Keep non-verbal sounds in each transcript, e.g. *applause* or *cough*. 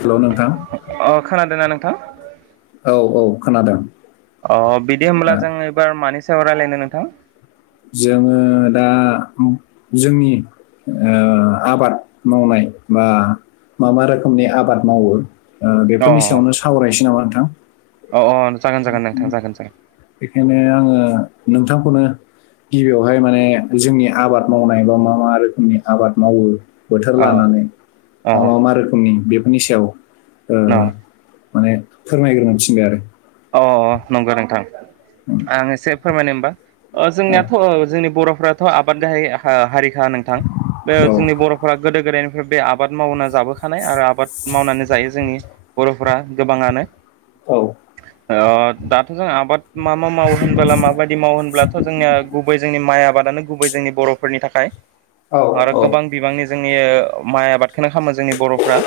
Hello नोंथां अ खोनादोंना नोंथां? औ औ खोनादों। अ बिदि होनोमब्ला ओ जों एबार मानि सायाव राय्लायनो नोंथां? जोङो दा जोंनि ओ आबाद मावनाय बा मा मा रोखोमनि आबाद मावो ओ अ बेफोरनि सायावनो सावरायनोसै नामा नोंथां अ जागोन जागोन नोंथां जागोन जागोन बेखायनो आङो नोंथांखौनो गिबियावहाय माने जोंनि आबाद मावनाय बा मा मा रोखोमनि आबाद मावो बोथोर अ लानानै अ बा मा मा रोखोमनि बेफोरनि सायाव ओ न माने फोरमायग्रोनो थिनबाय आरो अ नंगौ नोंथां आं एसे फोरमायनो होमबा ओ जोंनियाथ' औ जोंनि बर'फ्राथ' आबाद गाहाय हारि खा‌ नोंथां बे जोंनि औ बर'फोरा गोदो गोदायनिफ्राय बे आबाद मावना जाबोखानाय आरो आबाद मावनानै जायो जोंनि बर'फोरा गोबाङानो औ ओ दाथ' जों आबाद मा मा मावो होनबोला माबायदि मावो होनब्लाथ' जोंनिया गुबै जोंनि माइ आबाद दानो गुबै जोंनि बर'फोरनि थाखाय औ आरो औ गोबां बिबांनि जोंनि माइ आबाद खोनो खामो जोंनि बर'फ्रा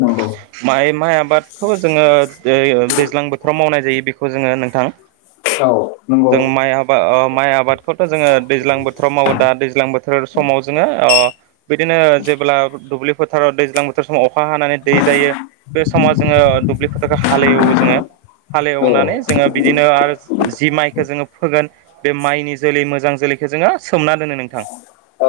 नंगौ माइ माइ आबादखौ जोङो ओइ दैज्लां बोथोराव मावनाय जायो बेखौ जोङो नोंथां औ नंगौ जों माइ आबा ओ माइ आबादखौथ' जोङो दैज्लां बोथोराव मावो दा दैज्लां बोथोर समाव जोङो अ बिदिनो जेबोब्ला दुब्लि फोथाराव दैज्लां बोथोर समाव अखा हानानै दै जायो बे समाव जोङो दुब्लि फोथारखौ हालेवो जोङो। औ हालेवनानै जोङो बिदिनो आरो जि माइखौ जोङो फोगोन बे माइनि जोलै मोजां जोलैखौ जोङो सोमना दोनो नोंथां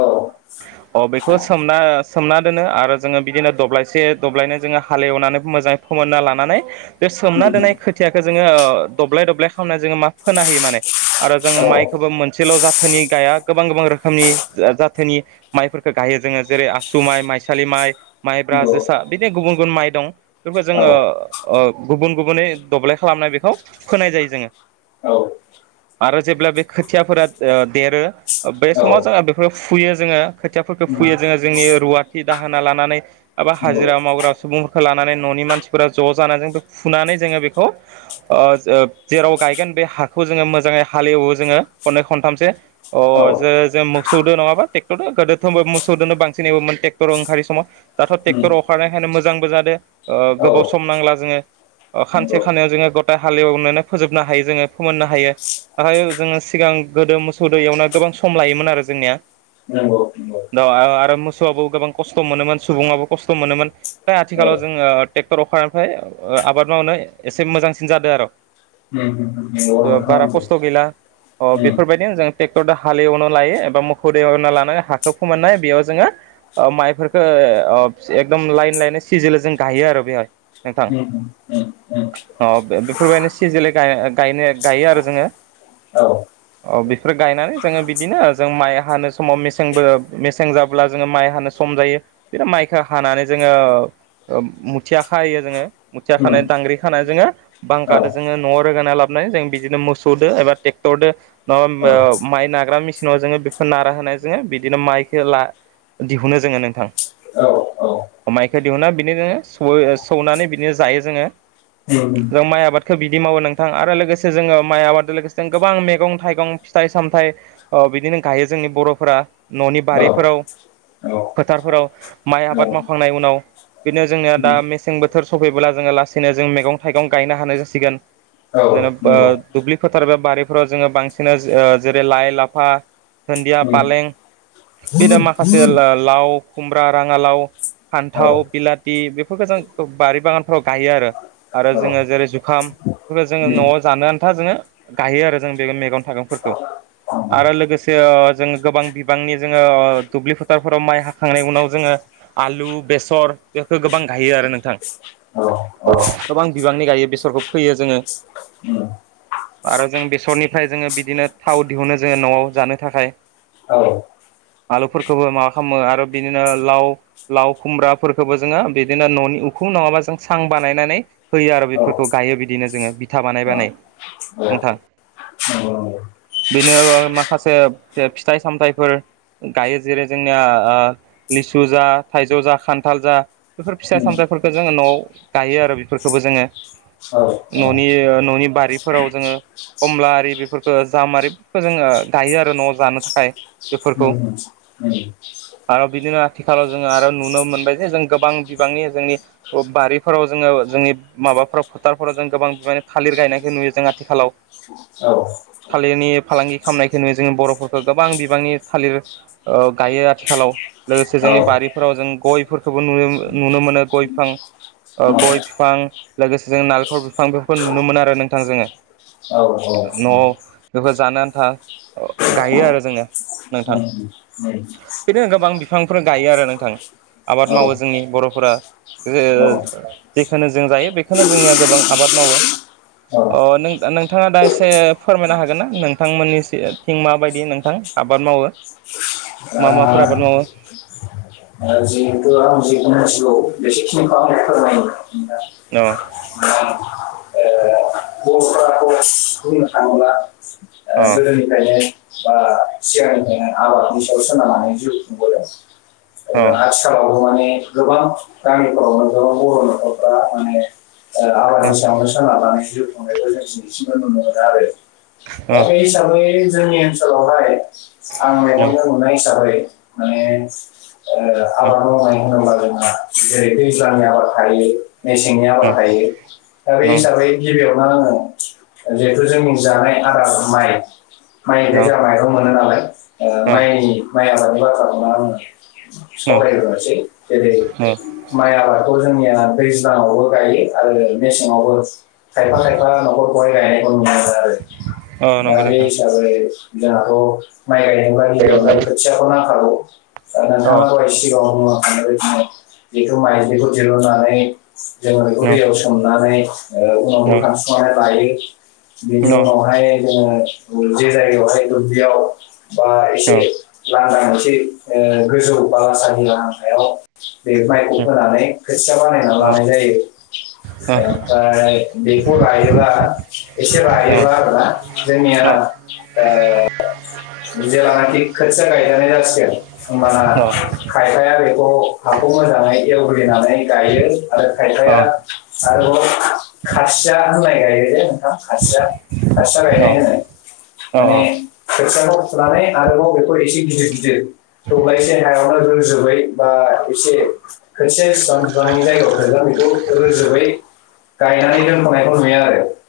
*inaudible* अ बेखौ सोमना सोमना दोनो आरो जोङो बिदिनो दब्लायसे दब्लायनै जोङो हालेवनानै मोजाङै फोमोनना लानानै बे सोमना दोननाय नोंथां खोथियाखो जोङो ओ दब्लाय-दब्लाय खालामना जोङो मा फोना होयो माने आरो जों औ माइखौबो मोनसेल' जात। थनि गाया गोबां-गोबां रोखोमनि जाथोनि माइफोरखो गायो जोङो जेरै आसु माइ, माइसालि माइ। माइ-माइब्रा, नंगौ जोसा बिदि गुबुन-गुबुन माइ दं बेखो औ जोङो ओ गुबुन-गुबुनै। दब्लाय खालामनाय बेखौ फोनाय जायो जोङो। *unintelligible* आरो जेब्ला बे खोथियाफोरा ओ देरो बे औ समाव जोंहा बेफोरखो फुयो जोङो खोथियाफोरखो। फुयो नंगौ जोङो जोंनि रुवाथि, दाहोना लानानै बबा हाजिरा मावग्रा सुबुंफोरखौ लानानै न'नि मानसिफोरा। ज' जानानै जों बे फुनानै जोङो बेखौ। खौ ओ जेराव गायगोन बे हाखौ जोङो मोजाङै हालेवो जोङो खननै खनथामसो‌ अ! औ जो जों मोसौदो नङाबा ट्रेक्टरदो गोदोथ' मोसौदोनो बांसिन एवोमोन ट्रेक्टर ओंखारै सम। दाथ' ट्रेक्टर नंगौ अखारनायखायनो मोजांबो जादो ओ गोबाव सम नांला जोङो अ खान। नंगौ से खानायाव जोङो गताइ हालेवनानै फोजोबनो हायो जोङो फोमोननो हायो। दाहाय जोङो सिगां गोदो मोसौदो एवना गोबां सम लायोमोन आरो जोंनिया। नंगौ-नंगौ। दा आ-आरो मोसौआबो गोबां खस्त' मोनोमोन सुबुङाबो खस्त' मोनोमोन दा औ आथिखालाव जोङो ट्रेक्टर। अखारानिफ्राय आबाद मावनो एसे मोजांसिन जादों आरो। औ औ नंगौ औ ओ बारा खस्त' गैला अ बेफोरबायदिनो जों। ट्रेक्टरदो हालेवनो लायो एबा मोखौदो एवनो लानानै हाखौ फोमोननाय बेयाव जोङो माइफोरखो ओ। ओ अ एकदम लाइन-लाइन सिजिल जों गायो आरो बेहाय। नोंथां उम-उम। अ' बेफोरबायदि सिजिलै गा-गायनो-गायो आरो जोङो। औ। औ बेफोर गायनानै जोङो बिदिनो जों माइ हानो समाव मेसेंबो मेसें जाब्ला जोङो माइ हानो सम। सम जायो बिदिनो माइखो हानानै जोङो ओ मुथिया खायो जोङो। मुथिया खानाय दांग्रि। खाना जोङो बांखादो जोङो न'आव रोगाना लाबोनानै जों बिदिनो मोसौदो एबा ट्रेक्टरदो नङाबा। ओ माइ नाग्रा मेसिननाव जोङो बेखौ नारा होनाय जोङो बिदिनो माइखौ ला। दिहुनो जोङो नोंथां। माइखौ दिहुना बिदिनो सु सौनानै बिदिनो जायो जोङो। जों माइ *inaudible* आबादखौ बिदि मावो नोंथां आरो लोगोसे जोङो माइ आबादजों लोगोसे गोबां मैगं-थाइगं, फिथाइ सामथाइ ओ। बिदिनो गायो जोंनि बर'फोरा न'नि बारिफोराव। फोथारफोराव माइ आबाद मावखांनाय उनाव‌। बिदिनो जोंनिया दा मेसें बोथोर सफैब्ला जोङो लासैनो जों मैगं-थाइगं गायनो हानाय जासिगोन। जेन'बा दुबलि। फोथार बे बारिफोराव जोङो बांसिन जेरै लाइ-लाफा धुन्दिया पालें। बे दा माखासे ला-लाव खुमब्रा राङालाव। फान्थाव बिलाथि बेफोरखौ जों बारि बागानफोराव गायो आरो। आरो जोङो जेरै जुखाम बेफोरखौ जोङो न'आव जानो आन्था जोङो गायो आरो जों बे मेगन-थाइगं। फोरखौ‌ आरो लोगोसे अ जोङो गोबां बिबांनि जोङो ओ दुब्लि फोथारफोराव माइ हाखांनायनि उनाव जोङो। आलु, बेसर बेफोरखौ गोबां गायो आरो नोंथां। औ। गोबां बिबांनि गायो बेसरखौ फोयो जोङो। आरो जों बेसरनिफ्राय जोङो बिदिनो थाव दिहुनो जोङो न'आव जानो थाखाय। औ। आलुफोरखौबो माबा खालामो आरो बिदिनो लाव-लाव, खुमब्राफोरखौबो जोङो बिदिनो न'नि उखु। खुम नङाबा जों सां बानायनानै होयो आरो बेफोरखौ गायो बिदिनो जोङो बिथा बानाय-बानाय। *inaudible* औ। बेनो माखासे फिथाइ सामथायाइफोर गायो जेरै जोंनिया लिसु जा थाइजौ जा खान्थाल जा बेफोर फिसा दा सामथथायफोरखौ जोङो न'आव गायो आरो बेफोरखौबो जोङो न'नि न'नि बारिफोराव जोङो कमला आरि बेफोरखौ जाम आरिखौ जोङो गायो आरो न'आव जानो थाखाय *unintelligible* *inaudible* ओ बिदिनो आथिखालाव जोङो आरो नुनो मोनबाय जे जों गोबां बिबांनि जोंनि ओ बारि फोराव जोङो जोंनि माबाफोराव फोथारफोराव जों गोबां बिमानानि थालिर गायनायखौ नुयो जों आथिखालाव *inaudible* *unintelligible* थालिरनि फालांगि खालामनायखौनो जोङो बर'फोरखौ गोबां बिबांनि थालिर ओ गायो आथिखालाव लोगोसे जोंनि बारिफोराव जों गयफोरखौबो नुनो नुनो मोनो गय बिफां ओ गय बिफां लोगोसे जों नालेंखर बिफां बेफोरखौ नुनो मोनो आरो नोंथां जोङो न' बेफोर जानो आन्था गायो आरो जोङो उम बिदिनो गोबां बिफांफोर गायो आरो नोंथां । आबाद मावो जोंनि बर'फोरा ओ ओ जेखो जों जायो बेखौनो जोंनिया गोबां आबाद मावो । अ' नों नोंथाङा दा एसे फोरमायनो हागोन ना नोंथांमोननि थिं माबायदि नोंथां? आबाद मावो मा माफोर आबाद मावो *unintelligible* *inaudible* *unintelligible* *inaudible* औ बर'फोराखौ बुंनो थाङोब्ला ओ अ गोदोनिफ्रायनो बा सिगांनिफ्रायनो आबादनि सायाव सोनारनानै जिउ खुंबोदों । ओ अ आथिखालावबो माने गोबां गामिफोराव मोन गोबां बर' न'खरफ्रा माने ओ अ आबादनि सायावनो सोनारनानै जिउ खुंनायखौ जों दिनैसिमबो नुनो मोनो। आरो दा अ बे हिसाबै जोंनि ओनसोलावहाय आं अ मेगनजों नुनाय हिसाबै माने ओ आबाद अ मावनाय होनोबा जोंहा जेरै दैज्लनि आबाद थायो । मेसेंनि आबाद थायो। दा बे हिसाबै गिबियावनो आङो जिहेथु जोंनि जानाय आदार माइ माइ बे जानायखौ मोनो नालाय ओ अ माइनि माइ आबादनि बाथ्राखौनो आङो अ सावरायग्रोनोसै जेरै अ माइ आबादखौ जोंनिया दैज्लाङावबो गायो आरो मेसेंङावबो खायफा खायफा न'खर गाय गायनायखौ नुनो मोनो। आरो अ दा नंगौ बे नोंथां हिसाबै जोंहाथ' माइ गायजेनब्ला गिबियावनो खोथियाखौ नांखागौ ओ अ नोंथाङा दहाय सिगाङाव बुं लांखाबाय बेखौ माइदिखौ दिरुननानै जोङो बेखौ न दैयाव सोमनानै ओ उनाव न बोखांफिनानै लायो बेनि न उनावहाय जोङो दुल्बि जायगायावहाय दुब्लियाव बा एसे लामा मोनसे ओ गोजौ बाला सानि लामा हायाव बे माइखौ फानै खोथिया बानायना लानाय जायो । ओमफ्राय बेहर ल्बा एसे लायोबा आरो ना जोंनिया ओ जेेल्लानाखि खोथिया गायजानाय जासिगोन होमबाना खायफाया बेखौ हाखौ मोजाङै एवग्रोयो नानै गायो आरो न खायफाया आरोबाव खासिया न होननाय अ *unintelligible* *inaudible* थाबाय आरोबाव बेखौ एसे गिदिर गिदिर थुबाइ एसे हायावनो रोजोबै बा एसे खनसे सफ्रां बिफ्रांनि जायगायाव थांला बेखौ रोजोबै *unintelligible*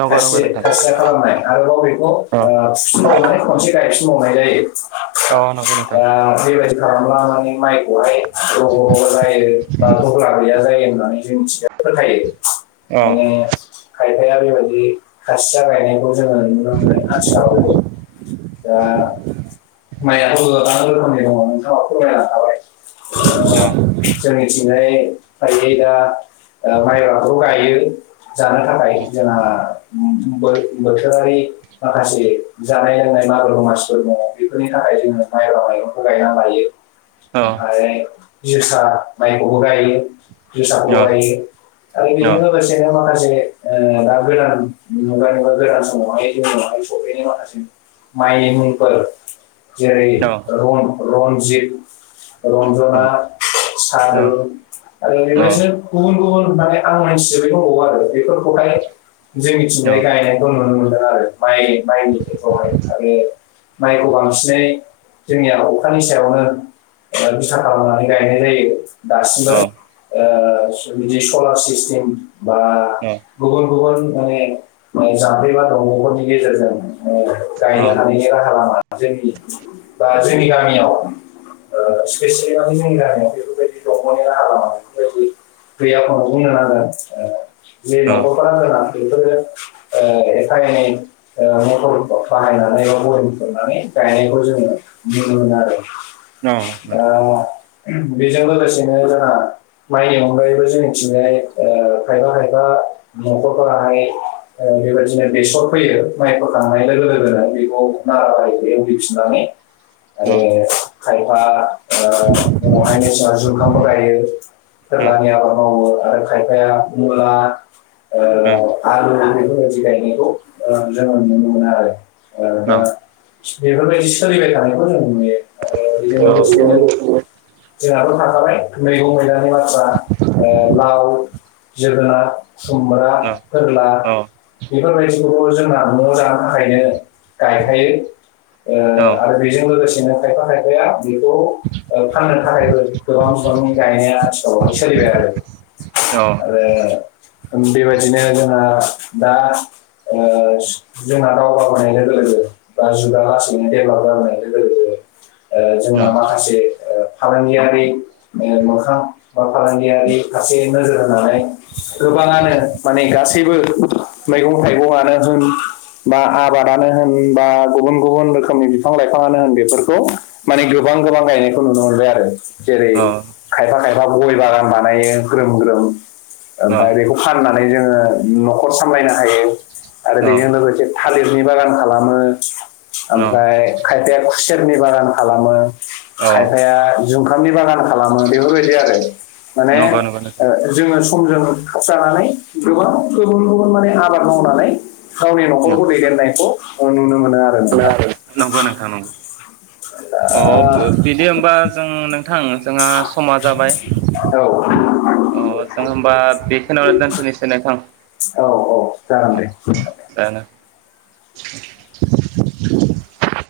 नंगौ नंगौ खासि नोंथां खासिया खालामनाय आरोबाव बेखौ ओ अ फुफिनबावनाय खनसे मावनाय जायो औ नंगौ नोंथां दा बेबायदि खालामब्ला माने माइखौहाय रग' रग' जायो बा गुगला गैया जायो होननानै जों मिथियो‌ बेफोर अ खायनो ओखायनो खायफाया बेबायदि खाासिया गायनायखौ जोङो नुनो मोनो आथिखालावबो औ माइयाबो गोबां रोखोमनि दङ नोंथाङा *inaudible* औ जैरै फारियै दा माइब्राखौ गायो जानो थाखाय जोंहा उम‌ बो बोथोरारि माखासे जानाय लोंनाय जोंहा मागो दमासिफोर दङ बेफोरनि थाखाय जोङो माइब्रा माइरंखौ गायना लायो न ओमफाय जोसा माइखौबो गायो जोसाखौबो गायो आरो न बेजों लोगोसेनो माखासे ओ दा गोदान मुगा एबा गोदान समावहाय जों बेनि माखासे माइनि मुंफोर जेरै रन रनजित रनजना न सादुह आरो बेबायदिनो गुबुन गुबुन माने आं मोनथिजोबै दंबावो आरो बेफोरखौहाय न जोंनिथिंजाय गायनायखौ नुनो मोनदों आरो माइ माइनि खेथ्र'आवहाय आरो माइखौ बांसिनै जोंनिया अखानि सायावनो ओ बिथा खालामनानै गायनाय जायो दासिमबो अ ओ बिदि सलार सिस्टेम बा अ गुबुन गुबुन माने जामफै बा दंग'फोरनि गेजेरजों ओ अ गायनो हानायनि राहा लामा जोंनि बा जोंनि गामियाव ओ स्पेसेयेलि माने जोंनि गामियाव बेफोरबायदि दंगनि राहालामा बेफोरबायदि गैयाखौनो बुंनो नांगोन ओ जे अ न'खरफोरा जोंना बेफोरो ओ एफा एनै ओ मटरफोरखौ बाहायनानै बा बरिं खुरनानै गायनायखौ जोङो नुनो मोनो आरो ओ न नोंथां बेजों उम लोगोसेनो जोंहा माइनि अनगायैबो जोंनिथिंजाय ओ खायफा खायफा न'खरफोराहाय ओ बेबायदिनो बेसर फैयो माइ फोखांनाय लोगो लोगोनो बेखौ नाराबारिखौ एवग्लिफिननानै अ आरो खायफा ओ उनावहाय मेसेंआव जुखामबो गायो अ फोरलानि आबाद मावो आरो खायफाया मुला ओ अ आलु बेफोरबायदि गायनायखौ ओ जोङो नुनो मोनो आरो ओ न अ दा बेफोरबायदि सोलिबाय थानायखौ जों नुयो मानि औ बेजों लोगोसेनो जोंहाथ' थाखाबाय मैगं मैलानि बाथ्रा ओ लाव जोगोनाथ खुमब्रा‌ अ अ फोरला अ बेफोरबायदि खौबो जोंहा न'आव जानो थाखायनो गायखायो ओ न आरो बेजों लोगोसेनो खायफा खायफाया बेखौ ओ फाननो थाखायबो गोबां बिबांनि गायनाया आथिखालावहाय सोलिबाय आरो अ आरो उम बेबायदिनो जोंहा दा ओ जोंहा दावगाबोनाय लोगो लोगो लोगो बा जुगा लासैनो देहभालप जाबोनायजों लोगो लोगो ओ जोंना माखासे ओ फालांगियारि मोखां बा फालांगियारि फारसे नोजोर होनानै गोबांआनो माने गासैबो मैगं थाइगंआनो होन बा आबाद नो होन बा गुबन गुबन रोखोमनि बिफां लाइफाङानो होन बेफोरखौ माने गोबां गोबां गायनायखौ नुनो मोनबाय आरो जेरै खायफा खायफा गय बागान बानायो ग्रोम ग्रोम आमफाय बेखौ फाननानै जोङो न'खर सामलायनो हायो आरो न बेजों लोगोसे थालिर नि बागान खालामो न ओमफ्राय खायफाया खुसेरनि बागान खालामो अ खायफाया जुंखामनि बागान खालामो बेफोरबायदि आरो। माने नंगौ नंगौ ओ नोंथां जोङो समजों खाबजानानै गोबां गुबुन गुबुन माने आबाद मावनानै गावनि न'खरखौ दैदेन नायखौ नुनो मोनो आरो नोंथां। नंगौ नोंथां नंगौ। अ *unintelligible* बिदि होमबा जों नोंथां जोंहा समा जाबाय। ओ, अ जों होमबा बेखोनो दोनथ'नोसै नेथां। ओ जागोन दे। *unintelligible*